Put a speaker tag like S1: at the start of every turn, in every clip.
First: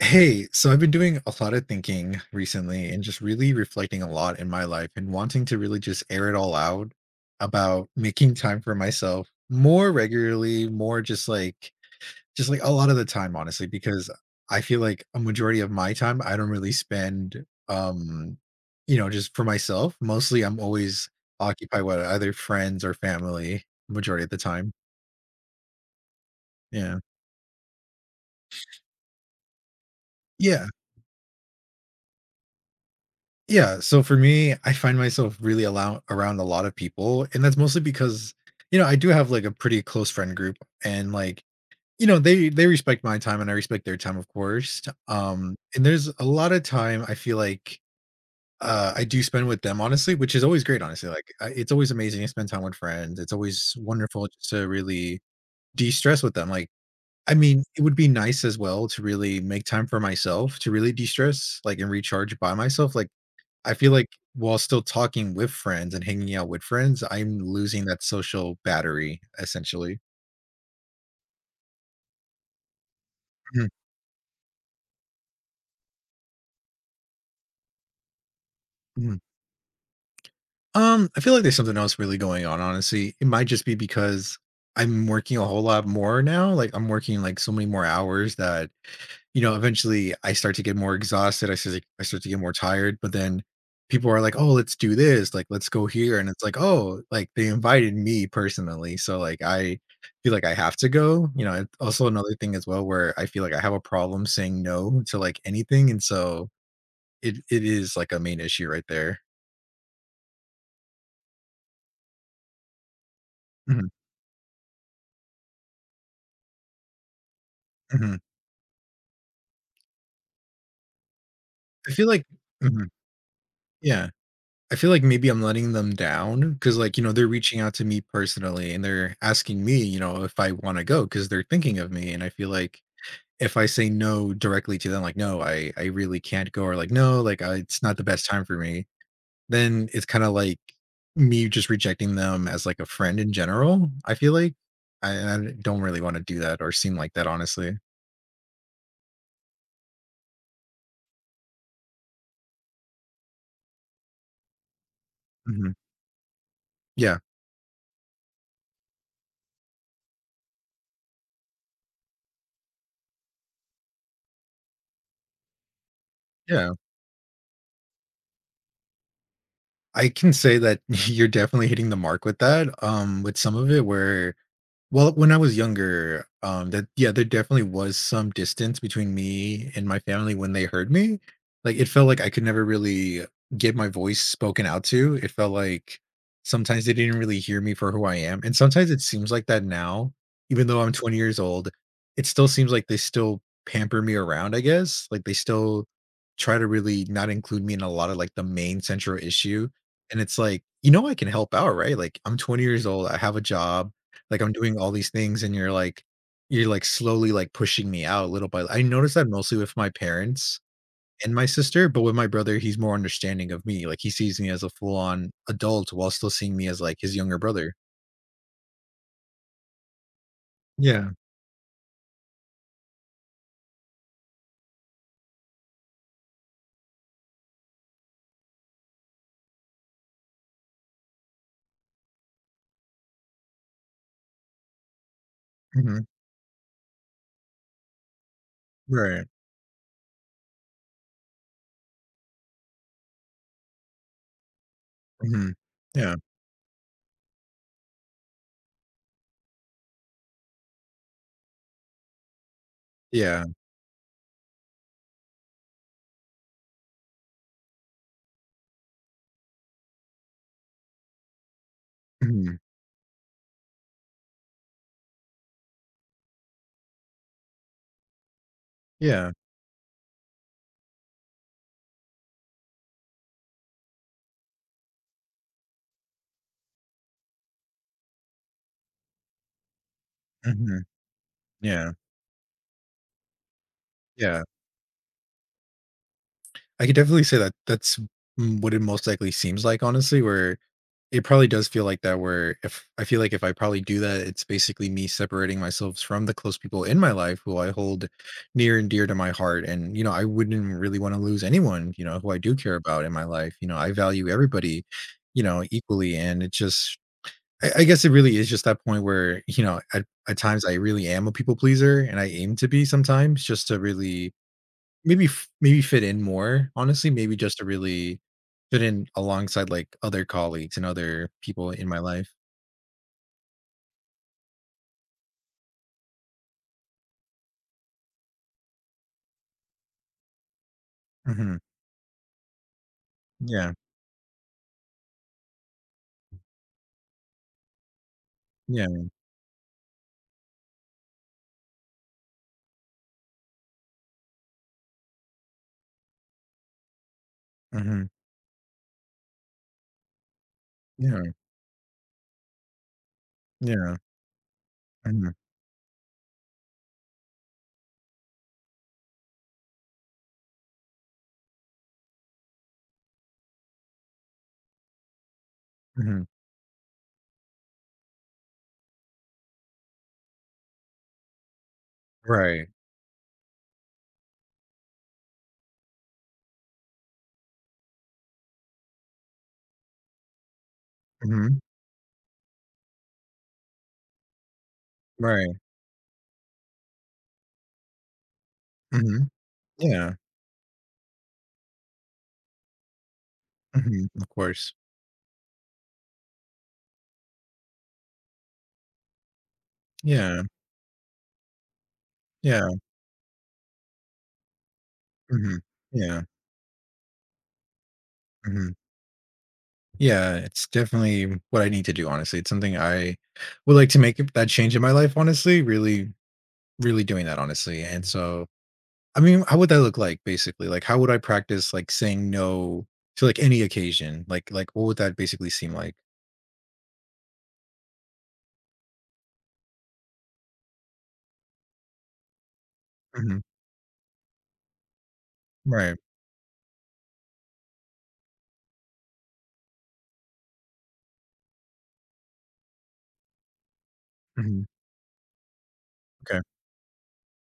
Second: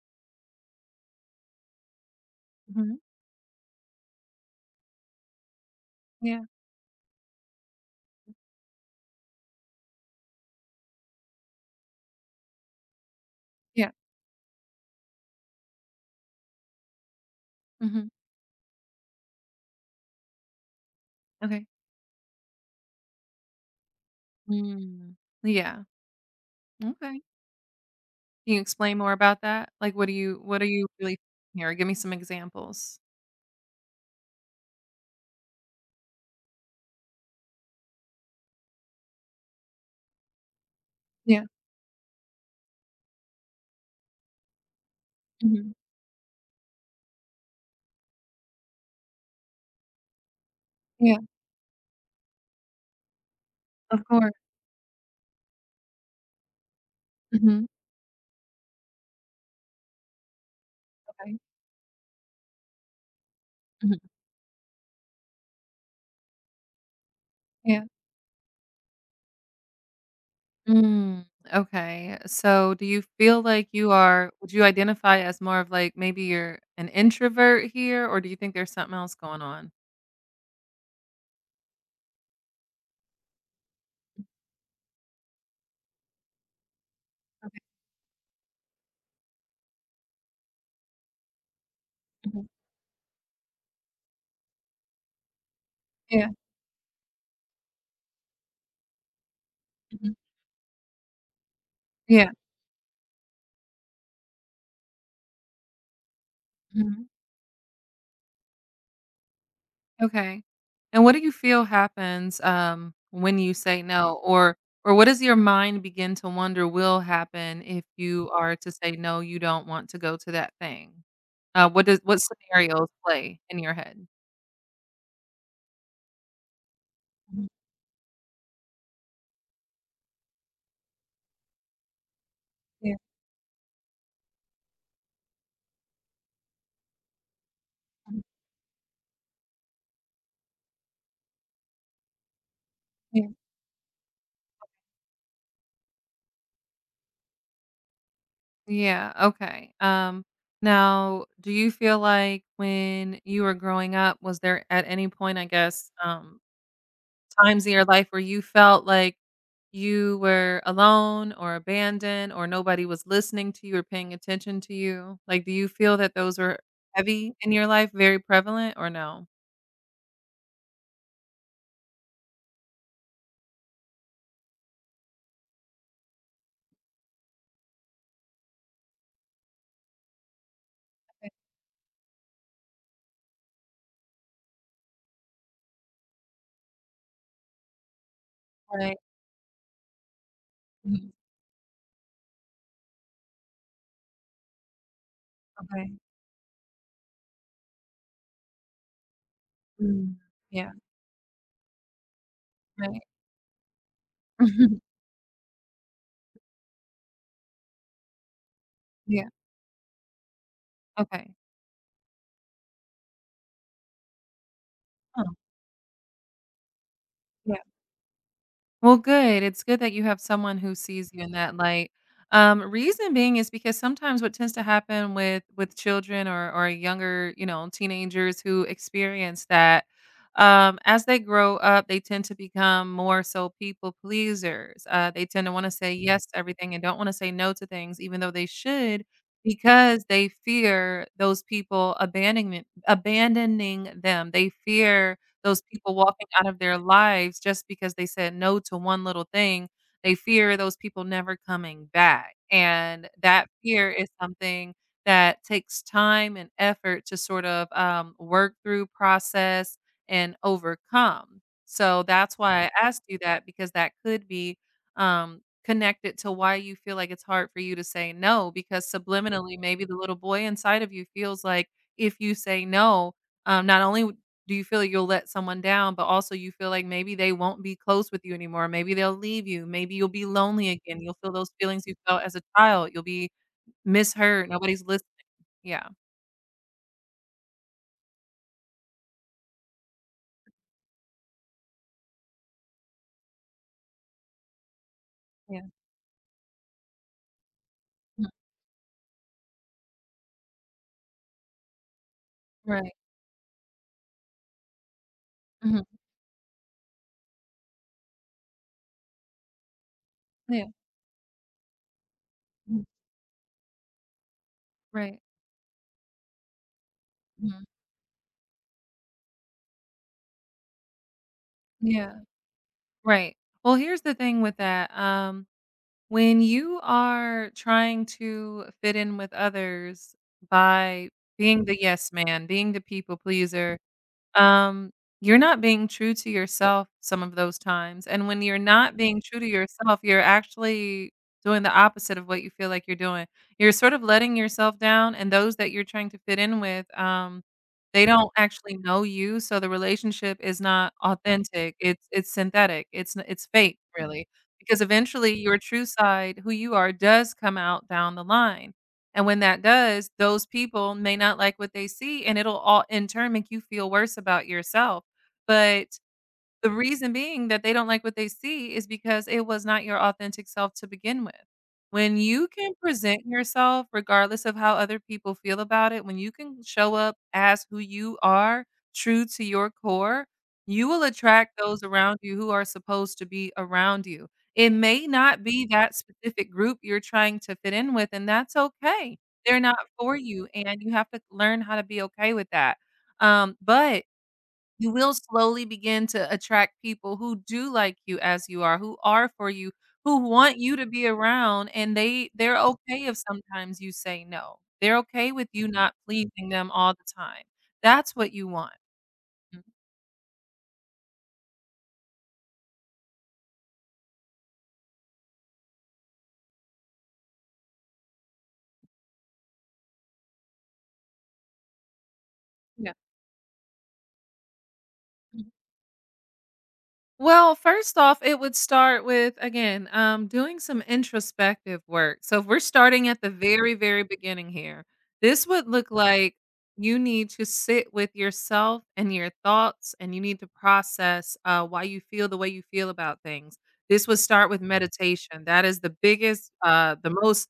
S1: Hey, so I've been doing a lot of thinking recently
S2: Mhm.
S1: and just really reflecting a lot in my life and wanting to really just air it
S2: Yeah,
S1: all out about making time for myself more regularly, more just like a lot of the time, honestly,
S2: yeah
S1: because I feel like a majority of my time I don't really spend
S2: Mhm.
S1: just for myself. Mostly I'm always
S2: Okay.
S1: occupied with either friends or family majority of the time.
S2: Mm. Yeah.
S1: Yeah.
S2: Okay. Can you explain more about that? Like, what do you what are
S1: Yeah.
S2: you really thinking here? Give me some examples.
S1: Yeah, so for me, I find myself really allow around a lot of people, and that's mostly because, you know, I do have, like, a pretty close friend group, and, like,
S2: Yeah.
S1: you know, they respect my time, and I respect their time, of course,
S2: Mhm.
S1: and there's a lot of time I feel like, I do spend with them, honestly, which is always great, honestly,
S2: Yeah,
S1: like, I it's always amazing to spend time with friends, it's always
S2: of
S1: wonderful
S2: course.
S1: just to really de-stress with them, like, I mean,
S2: Mhm.
S1: it would be nice as well to really make time for myself, to really
S2: Okay.
S1: de-stress, like, and recharge by myself, like, I feel
S2: Mhm.
S1: like while still talking with friends and hanging out with friends, I'm
S2: Yeah.
S1: losing that social battery essentially.
S2: Mm. Okay. So, do you feel
S1: Mhm,
S2: like you are would you identify as more of like maybe you're an introvert here, or do you think there's something else
S1: mhm.
S2: going on?
S1: I feel like there's something else really going on, honestly. It might just be because I'm working a whole lot more now. Like I'm working like so
S2: Okay.
S1: many more hours that, you know, eventually I start to get more exhausted. I start to get
S2: Mhm.
S1: more tired. But then people are like, "Oh, let's do this. Like, let's go here." And
S2: Yeah.
S1: it's like, "Oh, like they invited me personally, so like I
S2: Mhm.
S1: feel like I have to go." You know, it's also
S2: Yeah.
S1: another thing as well where I feel like I have a problem saying no to like anything, and so it is like a main issue right there.
S2: Okay. And what do you feel happens, when you say
S1: Mhm,
S2: no? Or what does your mind begin to wonder will happen if
S1: mhm.
S2: you are to say, "No, you don't want to go to that thing?" What
S1: I
S2: does
S1: feel
S2: what
S1: like Mhm,
S2: scenarios play in your head?
S1: yeah. I feel like maybe I'm letting them down because, like, you know, they're
S2: Mhm.
S1: reaching out to me personally and they're asking me, you know, if I want to go because they're thinking of me. And I feel like
S2: Yeah.
S1: if I say no directly to them, like, no, I really can't go, or like, no, like, it's not the
S2: Mhm.
S1: best time for me, then it's kind of like me just rejecting them as like a friend
S2: Yeah.
S1: in general. I feel like and I don't really want to do that or seem like that, honestly.
S2: Yeah, okay. Now do you feel like when you were growing up, was there at any point, I
S1: Hmm.
S2: guess,
S1: Yeah.
S2: times in your life where you felt like you were alone or abandoned or nobody was listening to you or paying attention to you? Like, do you feel that those were
S1: Yeah.
S2: heavy in your life, very prevalent or no?
S1: I can say that you're definitely hitting the mark with that. With some of it where, well, when I was younger, that yeah, there definitely was some distance between me and my family when they heard me. Like it felt like I could never really get my voice spoken out to. It felt like sometimes they didn't really hear me for who I am. And sometimes
S2: Right.
S1: it seems like that now, even though I'm
S2: Mhm,
S1: 20 years old, it still seems like they still pamper me around, I guess. Like they still
S2: okay.
S1: try to really not include me in a lot of like the main central issue.
S2: Mm.
S1: And it's like,
S2: Yeah,
S1: you know, I can help out, right? Like I'm 20 years
S2: right.
S1: old, I have a job, like, I'm doing all these things and you're like slowly, like, pushing me out little by I noticed that
S2: Yeah,
S1: mostly with my parents and
S2: okay.
S1: my sister, but with my brother, he's more understanding of me, like, he sees me as a
S2: Huh,
S1: full-on adult while still seeing me as, like, his younger
S2: yeah.
S1: brother.
S2: Well, good. It's good that you have someone who
S1: Yeah.
S2: sees you in that light. Reason being is because sometimes what tends to happen with children or younger, you know, teenagers who experience that as they grow up, they tend to become more so people pleasers. They tend to want to say
S1: Mhm.
S2: yes to everything and don't want to say no to things, even though they should,
S1: Right.
S2: because they fear those people abandoning them. They fear
S1: Mhm.
S2: those people
S1: Yeah.
S2: walking out of their lives just because they said no to one little thing. They fear those people never coming back, and
S1: Yeah.
S2: that fear is something that takes time and effort to sort of, work through, process, and overcome. So that's
S1: Mhm.
S2: why I asked you that because that could be, connected to why you feel like it's hard for you to say no because
S1: Yeah.
S2: subliminally, maybe the little boy inside of you feels like if you say no, not only do you feel like you'll let someone down, but also you feel like maybe they won't be close with you anymore. Maybe they'll leave you. Maybe you'll be lonely
S1: Mhm.
S2: again. You'll feel those feelings
S1: Yeah.
S2: you felt as a child. You'll be
S1: Yeah.
S2: misheard. Nobody's listening. Yeah.
S1: I could definitely say that that's, what it most likely seems like, honestly, where it probably does feel like that where if I probably do that, it's basically me separating
S2: Yeah.
S1: myself from the close people in my life who I hold
S2: Mhm.
S1: near and dear to my heart. And, you know, I wouldn't really want to lose anyone, you know, who I do care
S2: Right.
S1: about in my life. You know, I value everybody, you know,
S2: Mhm.
S1: equally. And it just, I guess it really is just that point where, you know, at times
S2: Yeah.
S1: I really am a people pleaser and I aim to
S2: Mhm.
S1: be sometimes just to really
S2: Right.
S1: maybe fit in more, honestly, maybe just
S2: Mhm.
S1: to really fit in alongside, like, other colleagues and other people in my
S2: Yeah.
S1: life.
S2: Right. Well, here's the thing with that. When you are trying to fit in with others by
S1: Mhm.
S2: being the yes man, being the people
S1: Yeah.
S2: pleaser, um, you're not being true to yourself some of those times, and when you're not
S1: Yeah.
S2: being true to yourself, you're actually doing the opposite of what you feel like you're doing. You're sort of letting yourself down, and those that you're trying to fit in with, they
S1: Mhm.
S2: don't actually know you, so the relationship is not
S1: Yeah.
S2: authentic. It's synthetic. It's n it's fake,
S1: Yeah.
S2: really, because
S1: Mhm.
S2: eventually your true side, who you are, does come out down the line. And when that does, those people may not like what they see, and it'll all in turn make you feel worse about yourself. But
S1: Mhm.
S2: the reason being that they don't like what they see is because it was not your authentic self to begin with. When you
S1: Right.
S2: can present yourself regardless of how other people feel about it, when you can show up as who you are, true to your core, you will
S1: Mhm.
S2: attract those around you who are supposed to be around you. It may not
S1: Right.
S2: be that specific group you're trying to fit in with, and that's okay.
S1: Mhm.
S2: They're not
S1: Yeah.
S2: for you, and you have to learn how to be okay with that. But
S1: Mhm. Of course.
S2: you will slowly begin to attract people who do like you as you are, who are for you, who
S1: Yeah.
S2: want you to be around, and they're
S1: Yeah.
S2: okay if sometimes you say no. They're okay with
S1: Mhm.
S2: you not
S1: Yeah.
S2: pleasing them all the time. That's what you
S1: Mhm.
S2: want. Mhm.
S1: Yeah, it's definitely what I need to do, honestly. It's something I would like to make that change in my life, honestly, really really doing that, honestly, and so I mean, how would that look like basically? Like, how would I practice like saying no
S2: Yeah.
S1: to like any occasion? Like what would that basically seem like?
S2: Well, first off, it would start with, again, doing some introspective work. So if we're starting at the
S1: Hmm.
S2: very beginning here, this would look
S1: Right.
S2: like you need to sit with yourself and your thoughts, and you need to process why you feel the way you feel about things. This would start with
S1: Hmm.
S2: meditation. That is the
S1: Okay.
S2: biggest, the most,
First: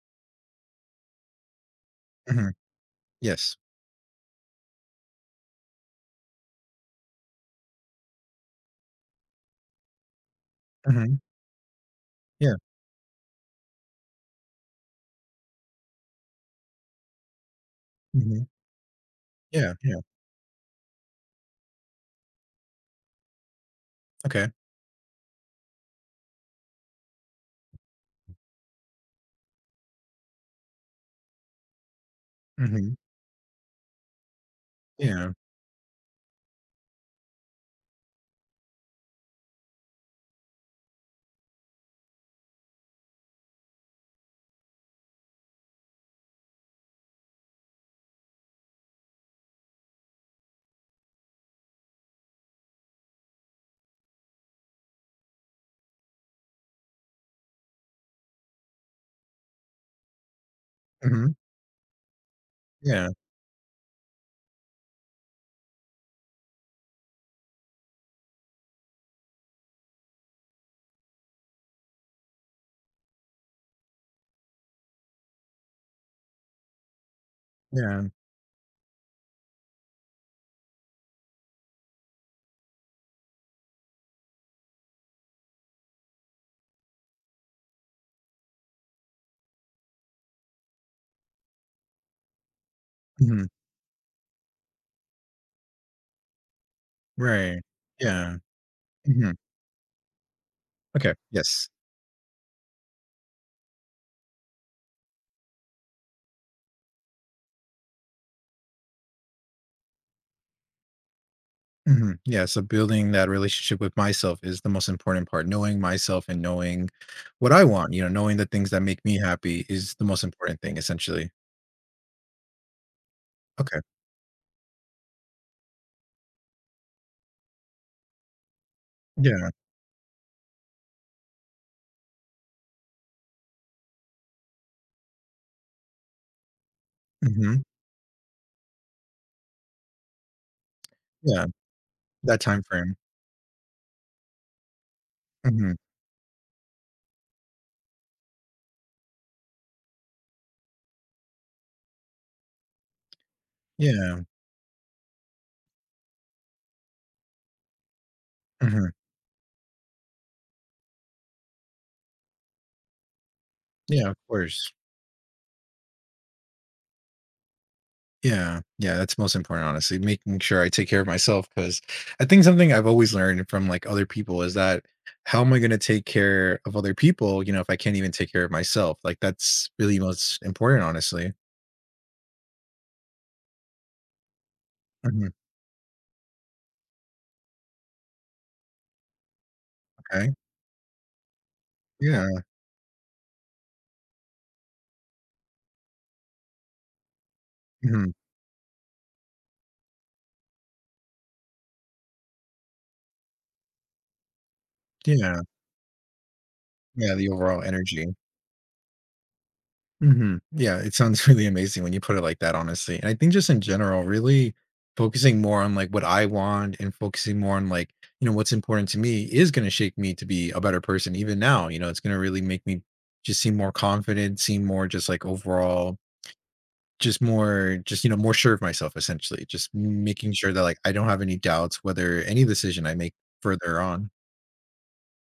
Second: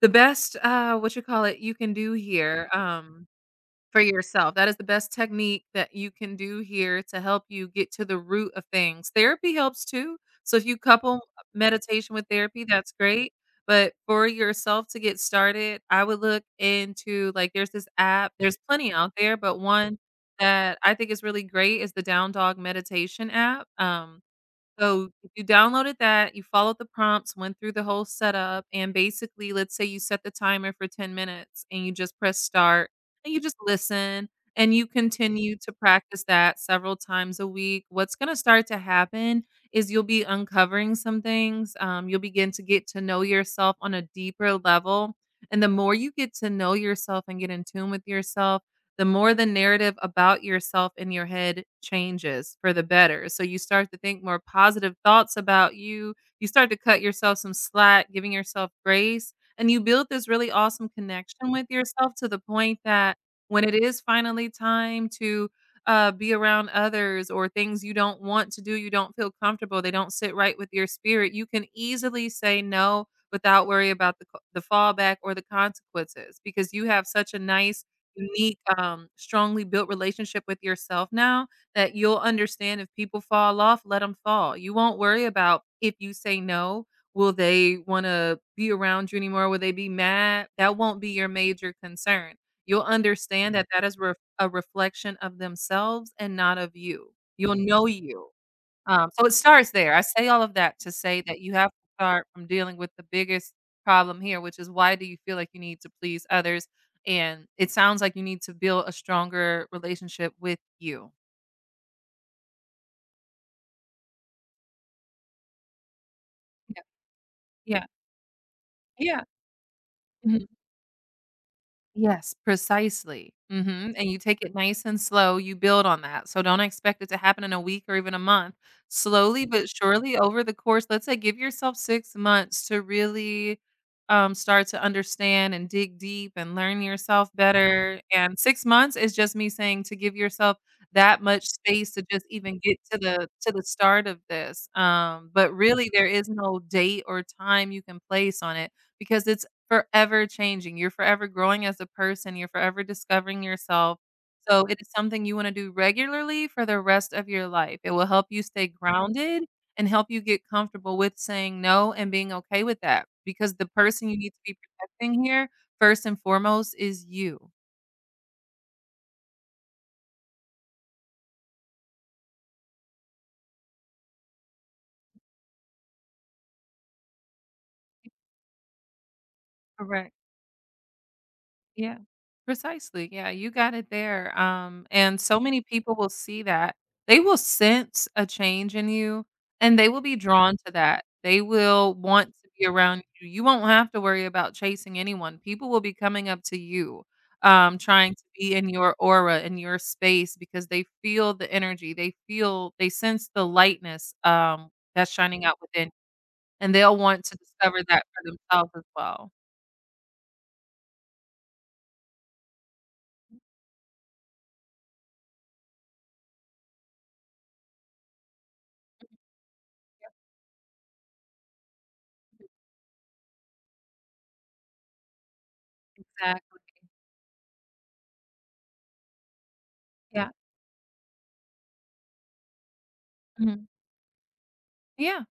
S2: the best, what you call it, you can do
S1: Hmm.
S2: here.
S1: Yes.
S2: For yourself, that is the best technique that you can do here to help you get to the root of things. Therapy helps too, so if you
S1: Hmm.
S2: couple meditation with
S1: Yeah.
S2: therapy, that's great, but for yourself to get started, I would look into like, there's this app
S1: Hmm.
S2: there's plenty out there, but
S1: Yeah.
S2: one
S1: Yeah.
S2: that I think is really great is the Down Dog meditation app,
S1: Okay.
S2: so, if you downloaded that, you followed the prompts, went through the whole setup, and basically, let's say you set the timer for 10 minutes and you just press start
S1: Hmm.
S2: and you just listen and you
S1: Yeah.
S2: continue to practice that several times a week. What's going to start to happen is you'll be uncovering some things. You'll begin to get to know yourself on a deeper level. And the more you get to know yourself and get in tune with yourself, the more the narrative about yourself in your head changes for the better. So you start to think more positive thoughts about you. You start to cut yourself some slack, giving yourself grace, and you build this really awesome
S1: Hmm.
S2: connection with yourself to the point
S1: Yeah.
S2: that when it is finally time to be around others or things you don't want to do, you don't feel comfortable, they don't sit right with your spirit, you can easily say no without worry about the fallback or the consequences because you have such a nice
S1: Yeah.
S2: unique, strongly built relationship with yourself now that you'll understand if people fall off, let them fall. You won't worry about if you say no, will they wanna be around you anymore? Will they be mad? That won't be your major concern. You'll
S1: Hmm.
S2: understand that that is ref a reflection of themselves and not of you. You'll
S1: Right.
S2: know you.
S1: Yeah.
S2: So
S1: Hmm.
S2: it starts there. I say all of that to
S1: Okay.
S2: say that you
S1: Yes.
S2: have to start from dealing with the biggest problem here, which is why do you feel like you need to please others? And it sounds like you need to build a stronger relationship with you.
S1: Hmm. Yeah. So building that relationship with myself is the most important part. Knowing myself and
S2: Yeah,
S1: knowing what I
S2: yeah,
S1: want, you know, knowing the things that make me
S2: yeah.
S1: happy is the most important thing, essentially.
S2: Yes, precisely.
S1: Okay.
S2: Mhm, and you take it nice and slow, you build on that, so don't expect it to happen in a week or even a month. Slowly
S1: Yeah.
S2: but surely over the course let's say give yourself 6 months to really, start to understand and dig deep and learn yourself
S1: Mhm.
S2: better, and 6 months is just me saying to give yourself that
S1: Yeah,
S2: much space to just
S1: that
S2: even
S1: time
S2: get
S1: frame.
S2: to the start of this, but
S1: Mhm.
S2: really there is no date or time you can place on it because it's forever changing, you're forever growing as a person, you're forever discovering yourself,
S1: Yeah.
S2: so it is something you wanna do regularly for the rest of your life. It will help you stay
S1: Mhm.
S2: grounded and help you get comfortable with saying no and being okay with that, because the
S1: Yeah,
S2: person
S1: of
S2: you need to be
S1: course.
S2: protecting here, first and foremost, is you.
S1: Yeah. Yeah, that's most important, honestly, making sure I take care of myself because I think something I've always learned from, like, other people is that how am I gonna take care of other people, you know, if I can't even take care of myself? Like, that's really
S2: Correct.
S1: most important, honestly.
S2: Yeah. Precisely. Yeah, you got it there. And
S1: Mhm.
S2: so many people will see that. They will sense a change in you and they will be
S1: Okay.
S2: drawn to that. They will
S1: Yeah.
S2: want to be around you. You won't have to worry about chasing anyone. People will be coming up to you,
S1: Mhm.
S2: trying to be in your aura, in your space, because they feel the energy. They feel, they sense the lightness that's
S1: Yeah.
S2: shining out within, and they'll
S1: Yeah,
S2: want
S1: the
S2: to
S1: overall
S2: discover that
S1: energy.
S2: for themselves as well.
S1: Mhm. Yeah, it sounds really amazing when you put it like that, honestly. And I think just in general, really focusing more on like what I want and focusing more on like, you know, what's important to me is going to shape me to be a better person even now. You know, it's going to really make me just seem more confident, seem more just like overall,
S2: Exactly.
S1: just more, just, you know, more sure of myself essentially. Just
S2: Yeah.
S1: making sure that like I don't have any doubts whether any decision I make
S2: Mhm.
S1: further on.
S2: Yeah,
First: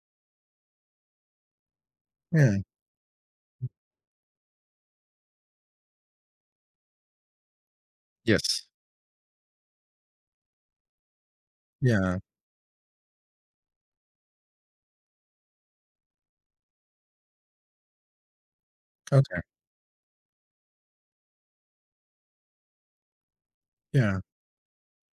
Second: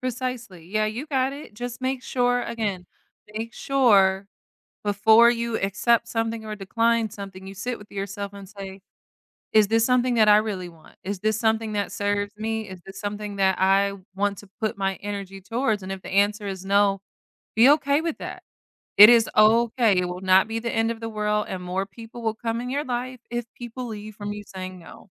S2: precisely. Yeah, you got it. Just make sure,
S1: Yeah.
S2: again, make sure before you accept something or decline something, you sit with yourself and
S1: Yes.
S2: say, is this something that I really want? Is this something that
S1: Yeah.
S2: serves me? Is this something that I want to put my energy towards? And if the answer is no, be okay with that. It is
S1: Okay.
S2: okay. It will not be the end of the world, and more people will come in your life if people leave
S1: Yeah.
S2: from you saying no.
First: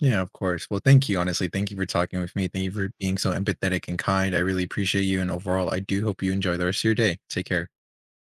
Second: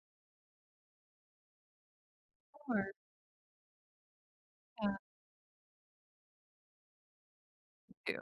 S1: Yeah, of course. Well, thank you. Honestly, thank you for talking with me. Thank you for
S2: Sure,
S1: being so empathetic and kind. I really
S2: yeah,
S1: appreciate you. And overall, I do hope you enjoy the rest of your day. Take care.
S2: too.